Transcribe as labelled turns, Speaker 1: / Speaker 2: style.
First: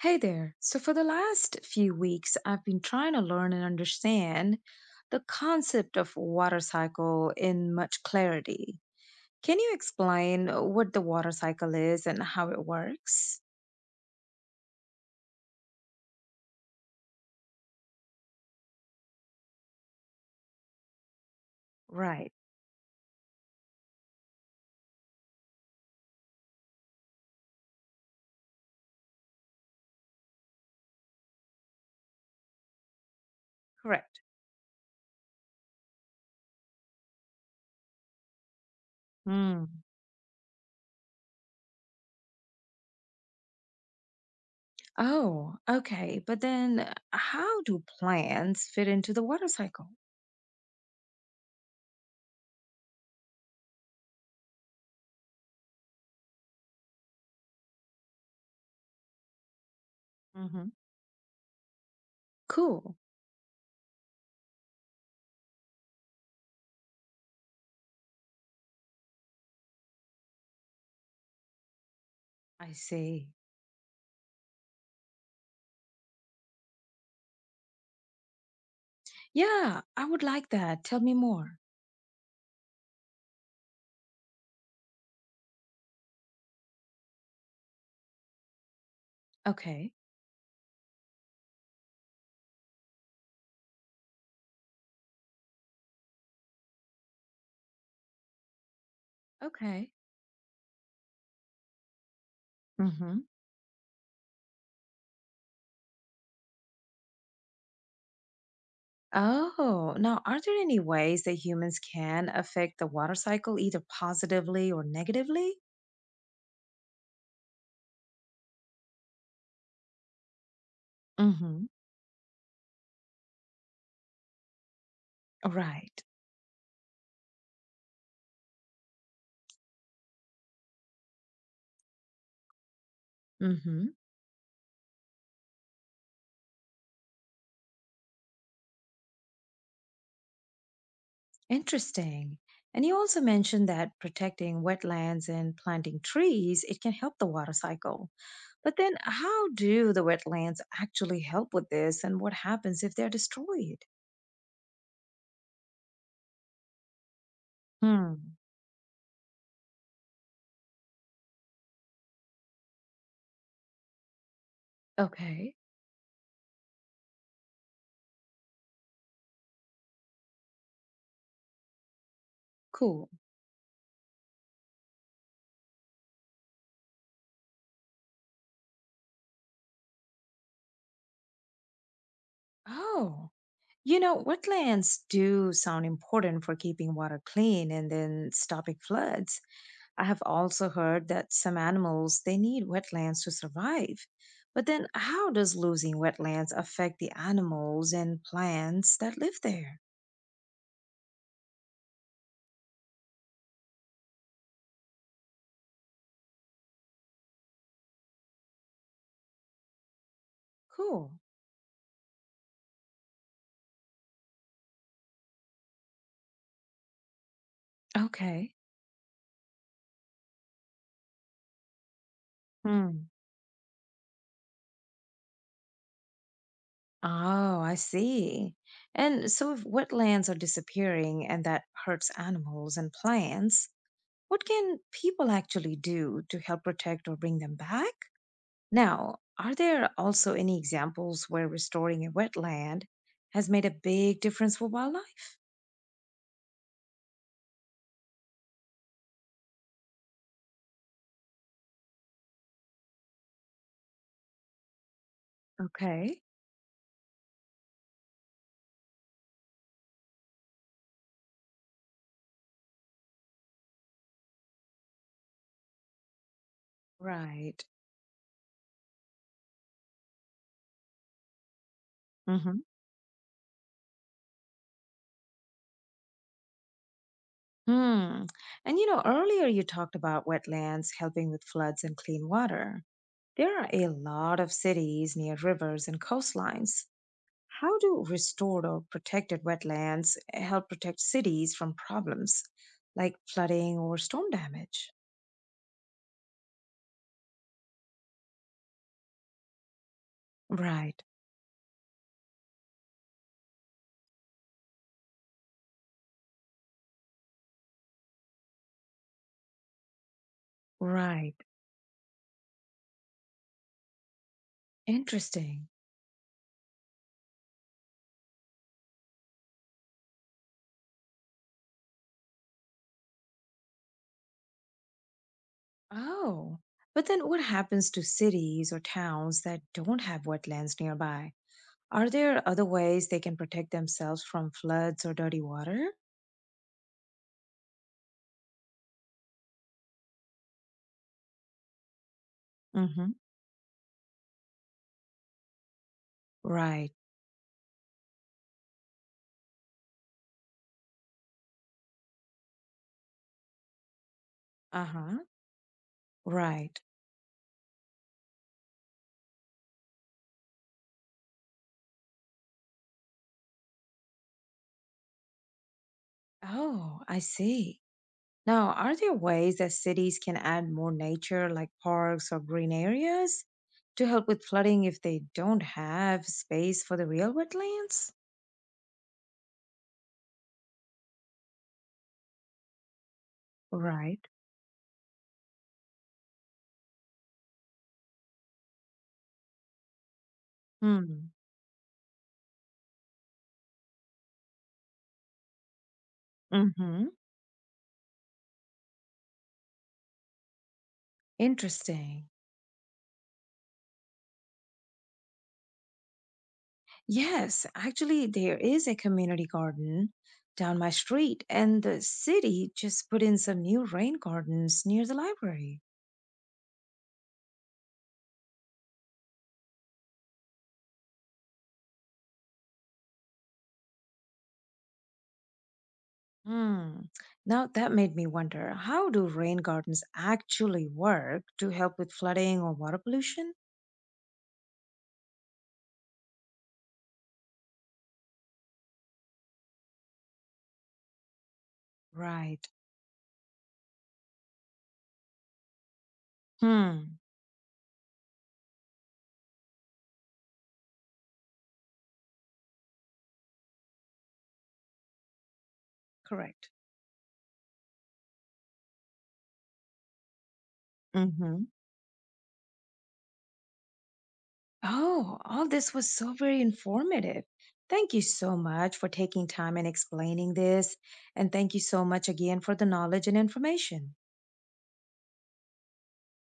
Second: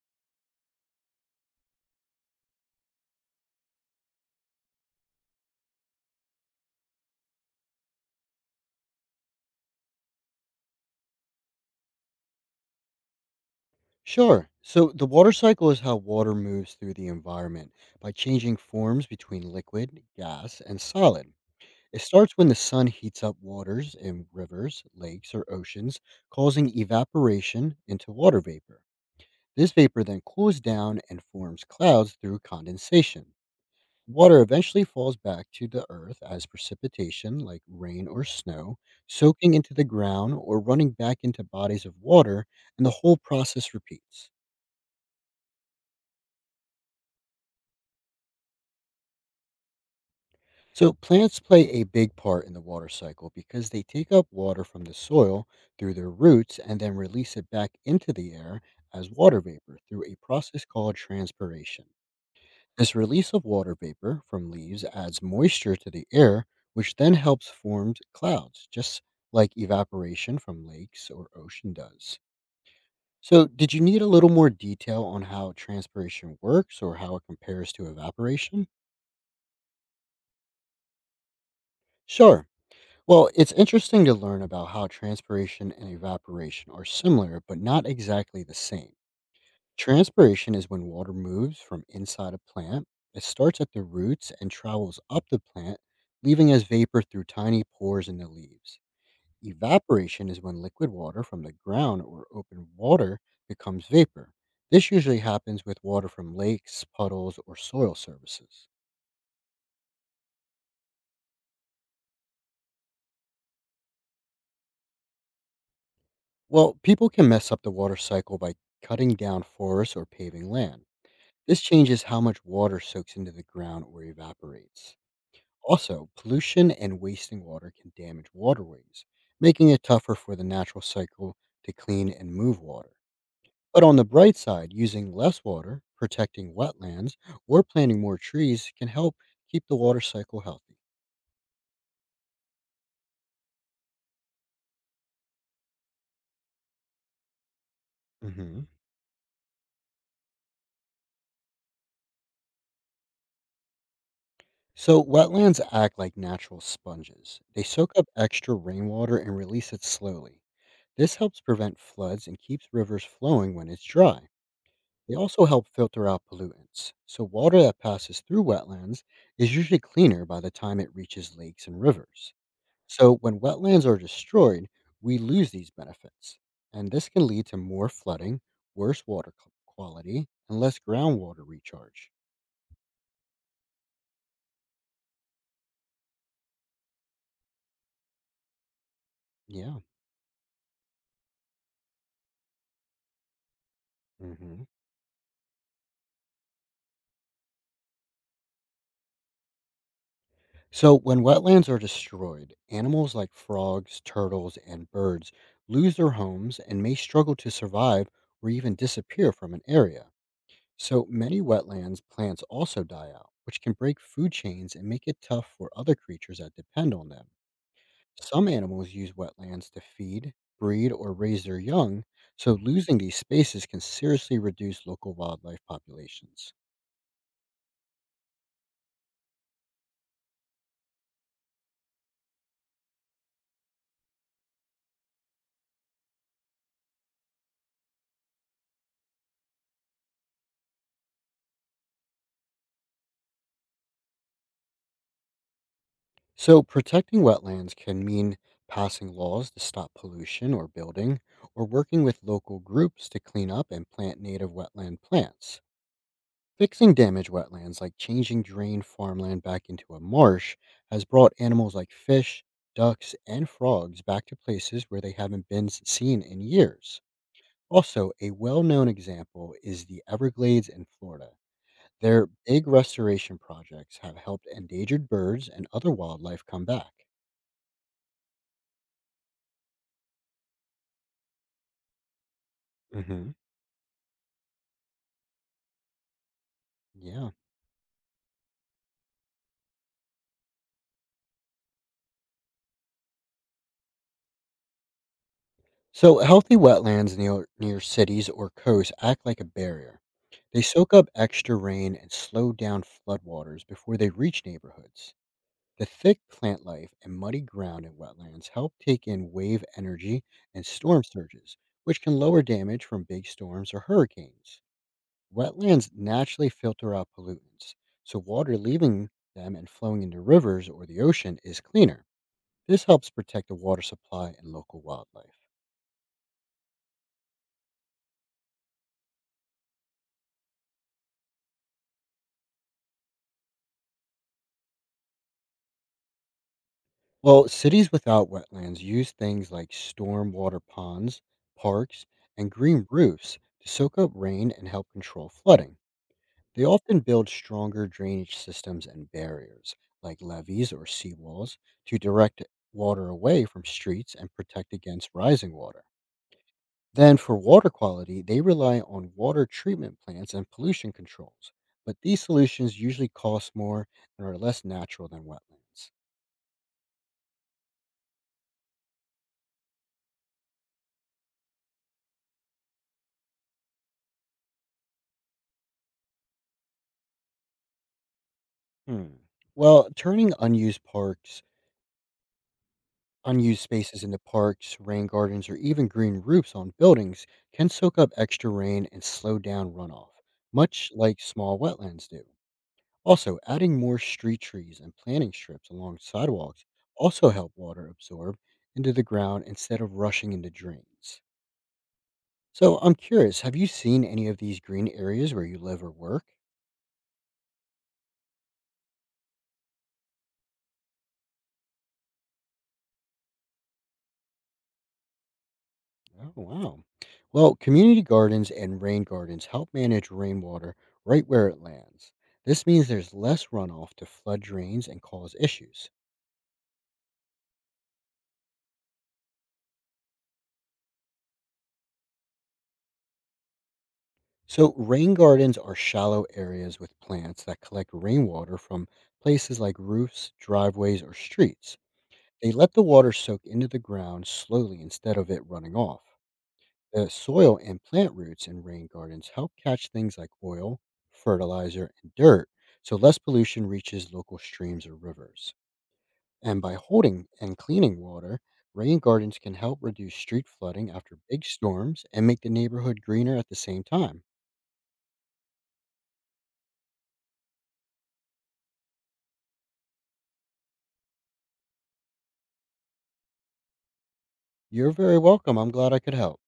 Speaker 1: Hey there. So, for the last few weeks, I've been trying to learn and understand the concept of water cycle in much clarity. Can you explain what the water cycle is and how it works?
Speaker 2: Sure. So the water cycle is how water moves through the environment by changing forms between liquid, gas, and solid. It
Speaker 1: Right,
Speaker 2: starts when the sun heats up waters in rivers, lakes, or oceans, causing evaporation into water vapor. This vapor then cools down and forms clouds through condensation.
Speaker 1: correct.
Speaker 2: Water eventually falls back to the earth as precipitation, like rain or snow, soaking
Speaker 1: Hmm.
Speaker 2: into the ground or running back into bodies of water, and the whole process repeats.
Speaker 1: Oh, okay. But then, how do plants fit into the water cycle?
Speaker 2: So, plants play a big part in the water cycle because they take up water from the soil through their roots and then release it back into the air as water vapor through a process
Speaker 1: Hmm.
Speaker 2: called transpiration. This
Speaker 1: Cool.
Speaker 2: release of water vapor from leaves adds moisture to the air, which then helps form clouds, just like evaporation from lakes or ocean does.
Speaker 1: I see.
Speaker 2: So, did you need a little more detail on how transpiration works or how it compares to evaporation?
Speaker 1: Yeah, I would like that. Tell me more.
Speaker 2: Sure. Well, it's interesting to learn about how transpiration and evaporation are similar, but not exactly the same.
Speaker 1: Okay.
Speaker 2: Transpiration is when water moves from inside a plant. It starts at the roots and travels up the plant, leaving as vapor through tiny pores in the leaves.
Speaker 1: Okay.
Speaker 2: Evaporation is when liquid water from the ground or open water
Speaker 1: Hmm.
Speaker 2: becomes vapor. This usually happens with water from lakes, puddles, or soil surfaces.
Speaker 1: Oh, now are there any ways that humans can affect the water cycle either positively or negatively?
Speaker 2: Well, people can mess up the water cycle by cutting down forests or paving land. This
Speaker 1: Hmm.
Speaker 2: changes how much water soaks into the ground or evaporates.
Speaker 1: Right.
Speaker 2: Also, pollution and wasting water can damage waterways, making it tougher for the natural cycle to clean and move water. But
Speaker 1: Mm-hmm.
Speaker 2: on the bright side, using less water, protecting wetlands, or planting more trees can help keep the water cycle healthy.
Speaker 1: Interesting. And you also mentioned that protecting wetlands and planting trees, it can help the water cycle.
Speaker 2: Mhm.
Speaker 1: But then how do the wetlands actually help with this and what happens if they're destroyed?
Speaker 2: So, wetlands act like natural sponges. They soak up
Speaker 1: Hmm.
Speaker 2: extra rainwater and release it slowly. This helps prevent floods and keeps rivers flowing when it's dry. They also
Speaker 1: Okay,
Speaker 2: help filter out pollutants, so water that passes through wetlands is usually cleaner by the time it reaches lakes and rivers.
Speaker 1: cool.
Speaker 2: So when wetlands are destroyed, we lose these benefits, and this can lead to more flooding, worse water quality, and less groundwater recharge.
Speaker 1: Oh, you know, wetlands do sound important for keeping water clean and then stopping floods.
Speaker 2: Yeah.
Speaker 1: I have also heard that some animals they need wetlands to survive.
Speaker 2: Hmm.
Speaker 1: But then how does losing wetlands affect the animals and plants that live there?
Speaker 2: So when wetlands are destroyed, animals like frogs, turtles, and birds lose their homes and may struggle to survive or even disappear from an area. So
Speaker 1: Cool.
Speaker 2: many wetlands plants also die out, which can break food chains and make it tough for other creatures that depend on them. Some
Speaker 1: Okay.
Speaker 2: animals use wetlands to feed, breed, or raise their young, so losing
Speaker 1: Hmm.
Speaker 2: these spaces can seriously reduce local wildlife populations.
Speaker 1: Oh, I see. And so if wetlands are disappearing and that hurts animals and plants, what can people actually do to help protect or bring them back? Now, are there also any examples where restoring a wetland has made a big difference for wildlife?
Speaker 2: So protecting wetlands can mean passing laws to stop pollution or building, or working with local groups to clean up and plant native wetland plants.
Speaker 1: Okay,
Speaker 2: Fixing damaged wetlands, like changing drained farmland back into a marsh, has brought animals like fish, ducks, and frogs back to places where they haven't been seen in years.
Speaker 1: right.
Speaker 2: Also, a well known example is the Everglades in Florida. Their
Speaker 1: Mm-hmm.
Speaker 2: big restoration projects have helped endangered birds and other wildlife come back.
Speaker 1: Hmm. And you know, earlier you talked about wetlands helping with floods and clean water.
Speaker 2: Hmm.
Speaker 1: There are a lot of cities near rivers and coastlines.
Speaker 2: Yeah.
Speaker 1: How do restored or protected wetlands help protect cities from problems like flooding or storm damage?
Speaker 2: So, healthy wetlands near cities or coasts act like a barrier. They soak
Speaker 1: Right,
Speaker 2: up extra rain and slow down floodwaters before they reach neighborhoods. The thick plant life and muddy ground in wetlands help take in wave energy and storm
Speaker 1: right.
Speaker 2: surges, which can lower damage from big storms or hurricanes.
Speaker 1: Interesting.
Speaker 2: Wetlands naturally filter out pollutants, so water leaving them and flowing into rivers or the ocean is cleaner. This helps protect the water supply and local wildlife.
Speaker 1: Oh, but then what happens to cities or towns that don't have wetlands nearby? Are there other ways they can protect themselves from floods or dirty water?
Speaker 2: Well, cities without wetlands use things like stormwater ponds, parks, and green
Speaker 1: Mm-hmm.
Speaker 2: roofs to soak up rain and help control flooding. They
Speaker 1: Right.
Speaker 2: often build stronger drainage systems and barriers, like levees or seawalls, to direct water away from streets and protect against
Speaker 1: Uh-huh.
Speaker 2: rising water.
Speaker 1: Right.
Speaker 2: Then, for water quality, they rely on water treatment plants and pollution controls, but these solutions usually cost more and are less natural than wetlands.
Speaker 1: Oh, I see. Now, are there ways that cities can add more nature, like parks or green areas, to help with flooding if they don't have space for the real wetlands?
Speaker 2: Hmm. Well, turning unused parks, unused spaces into
Speaker 1: Right.
Speaker 2: parks, rain gardens, or even green roofs on buildings can soak up extra rain and slow down runoff, much like
Speaker 1: Hmm.
Speaker 2: small wetlands do. Also, adding more street trees and planting strips along sidewalks
Speaker 1: Mm-hmm.
Speaker 2: also help water absorb into the ground instead of rushing into drains.
Speaker 1: Interesting.
Speaker 2: So, I'm curious, have you seen any of these green areas where you live or work?
Speaker 1: Yes, actually, there is a community garden down my street, and the city just put in some new rain gardens near the library.
Speaker 2: Oh, wow. Well, community gardens and rain gardens help manage rainwater right where it lands. This means there's less runoff to flood drains and cause issues.
Speaker 1: Hmm. Now that made me wonder, how do rain gardens actually work to help with flooding or water pollution?
Speaker 2: So, rain gardens are shallow areas with plants that collect rainwater from places like roofs, driveways, or streets. They
Speaker 1: Right.
Speaker 2: let the water soak into the ground slowly instead of it running off. The
Speaker 1: Hmm.
Speaker 2: soil and plant roots in rain gardens help catch things like oil, fertilizer, and dirt, so less pollution reaches local streams or rivers. And
Speaker 1: Correct.
Speaker 2: by holding and cleaning water, rain gardens can help reduce street flooding after big
Speaker 1: Hmm.
Speaker 2: storms and make the neighborhood greener at the same time.
Speaker 1: Oh, all this was so very informative. Thank you so much for taking time and explaining this. And thank you so much again for the knowledge and information.
Speaker 2: You're very welcome. I'm glad I could help.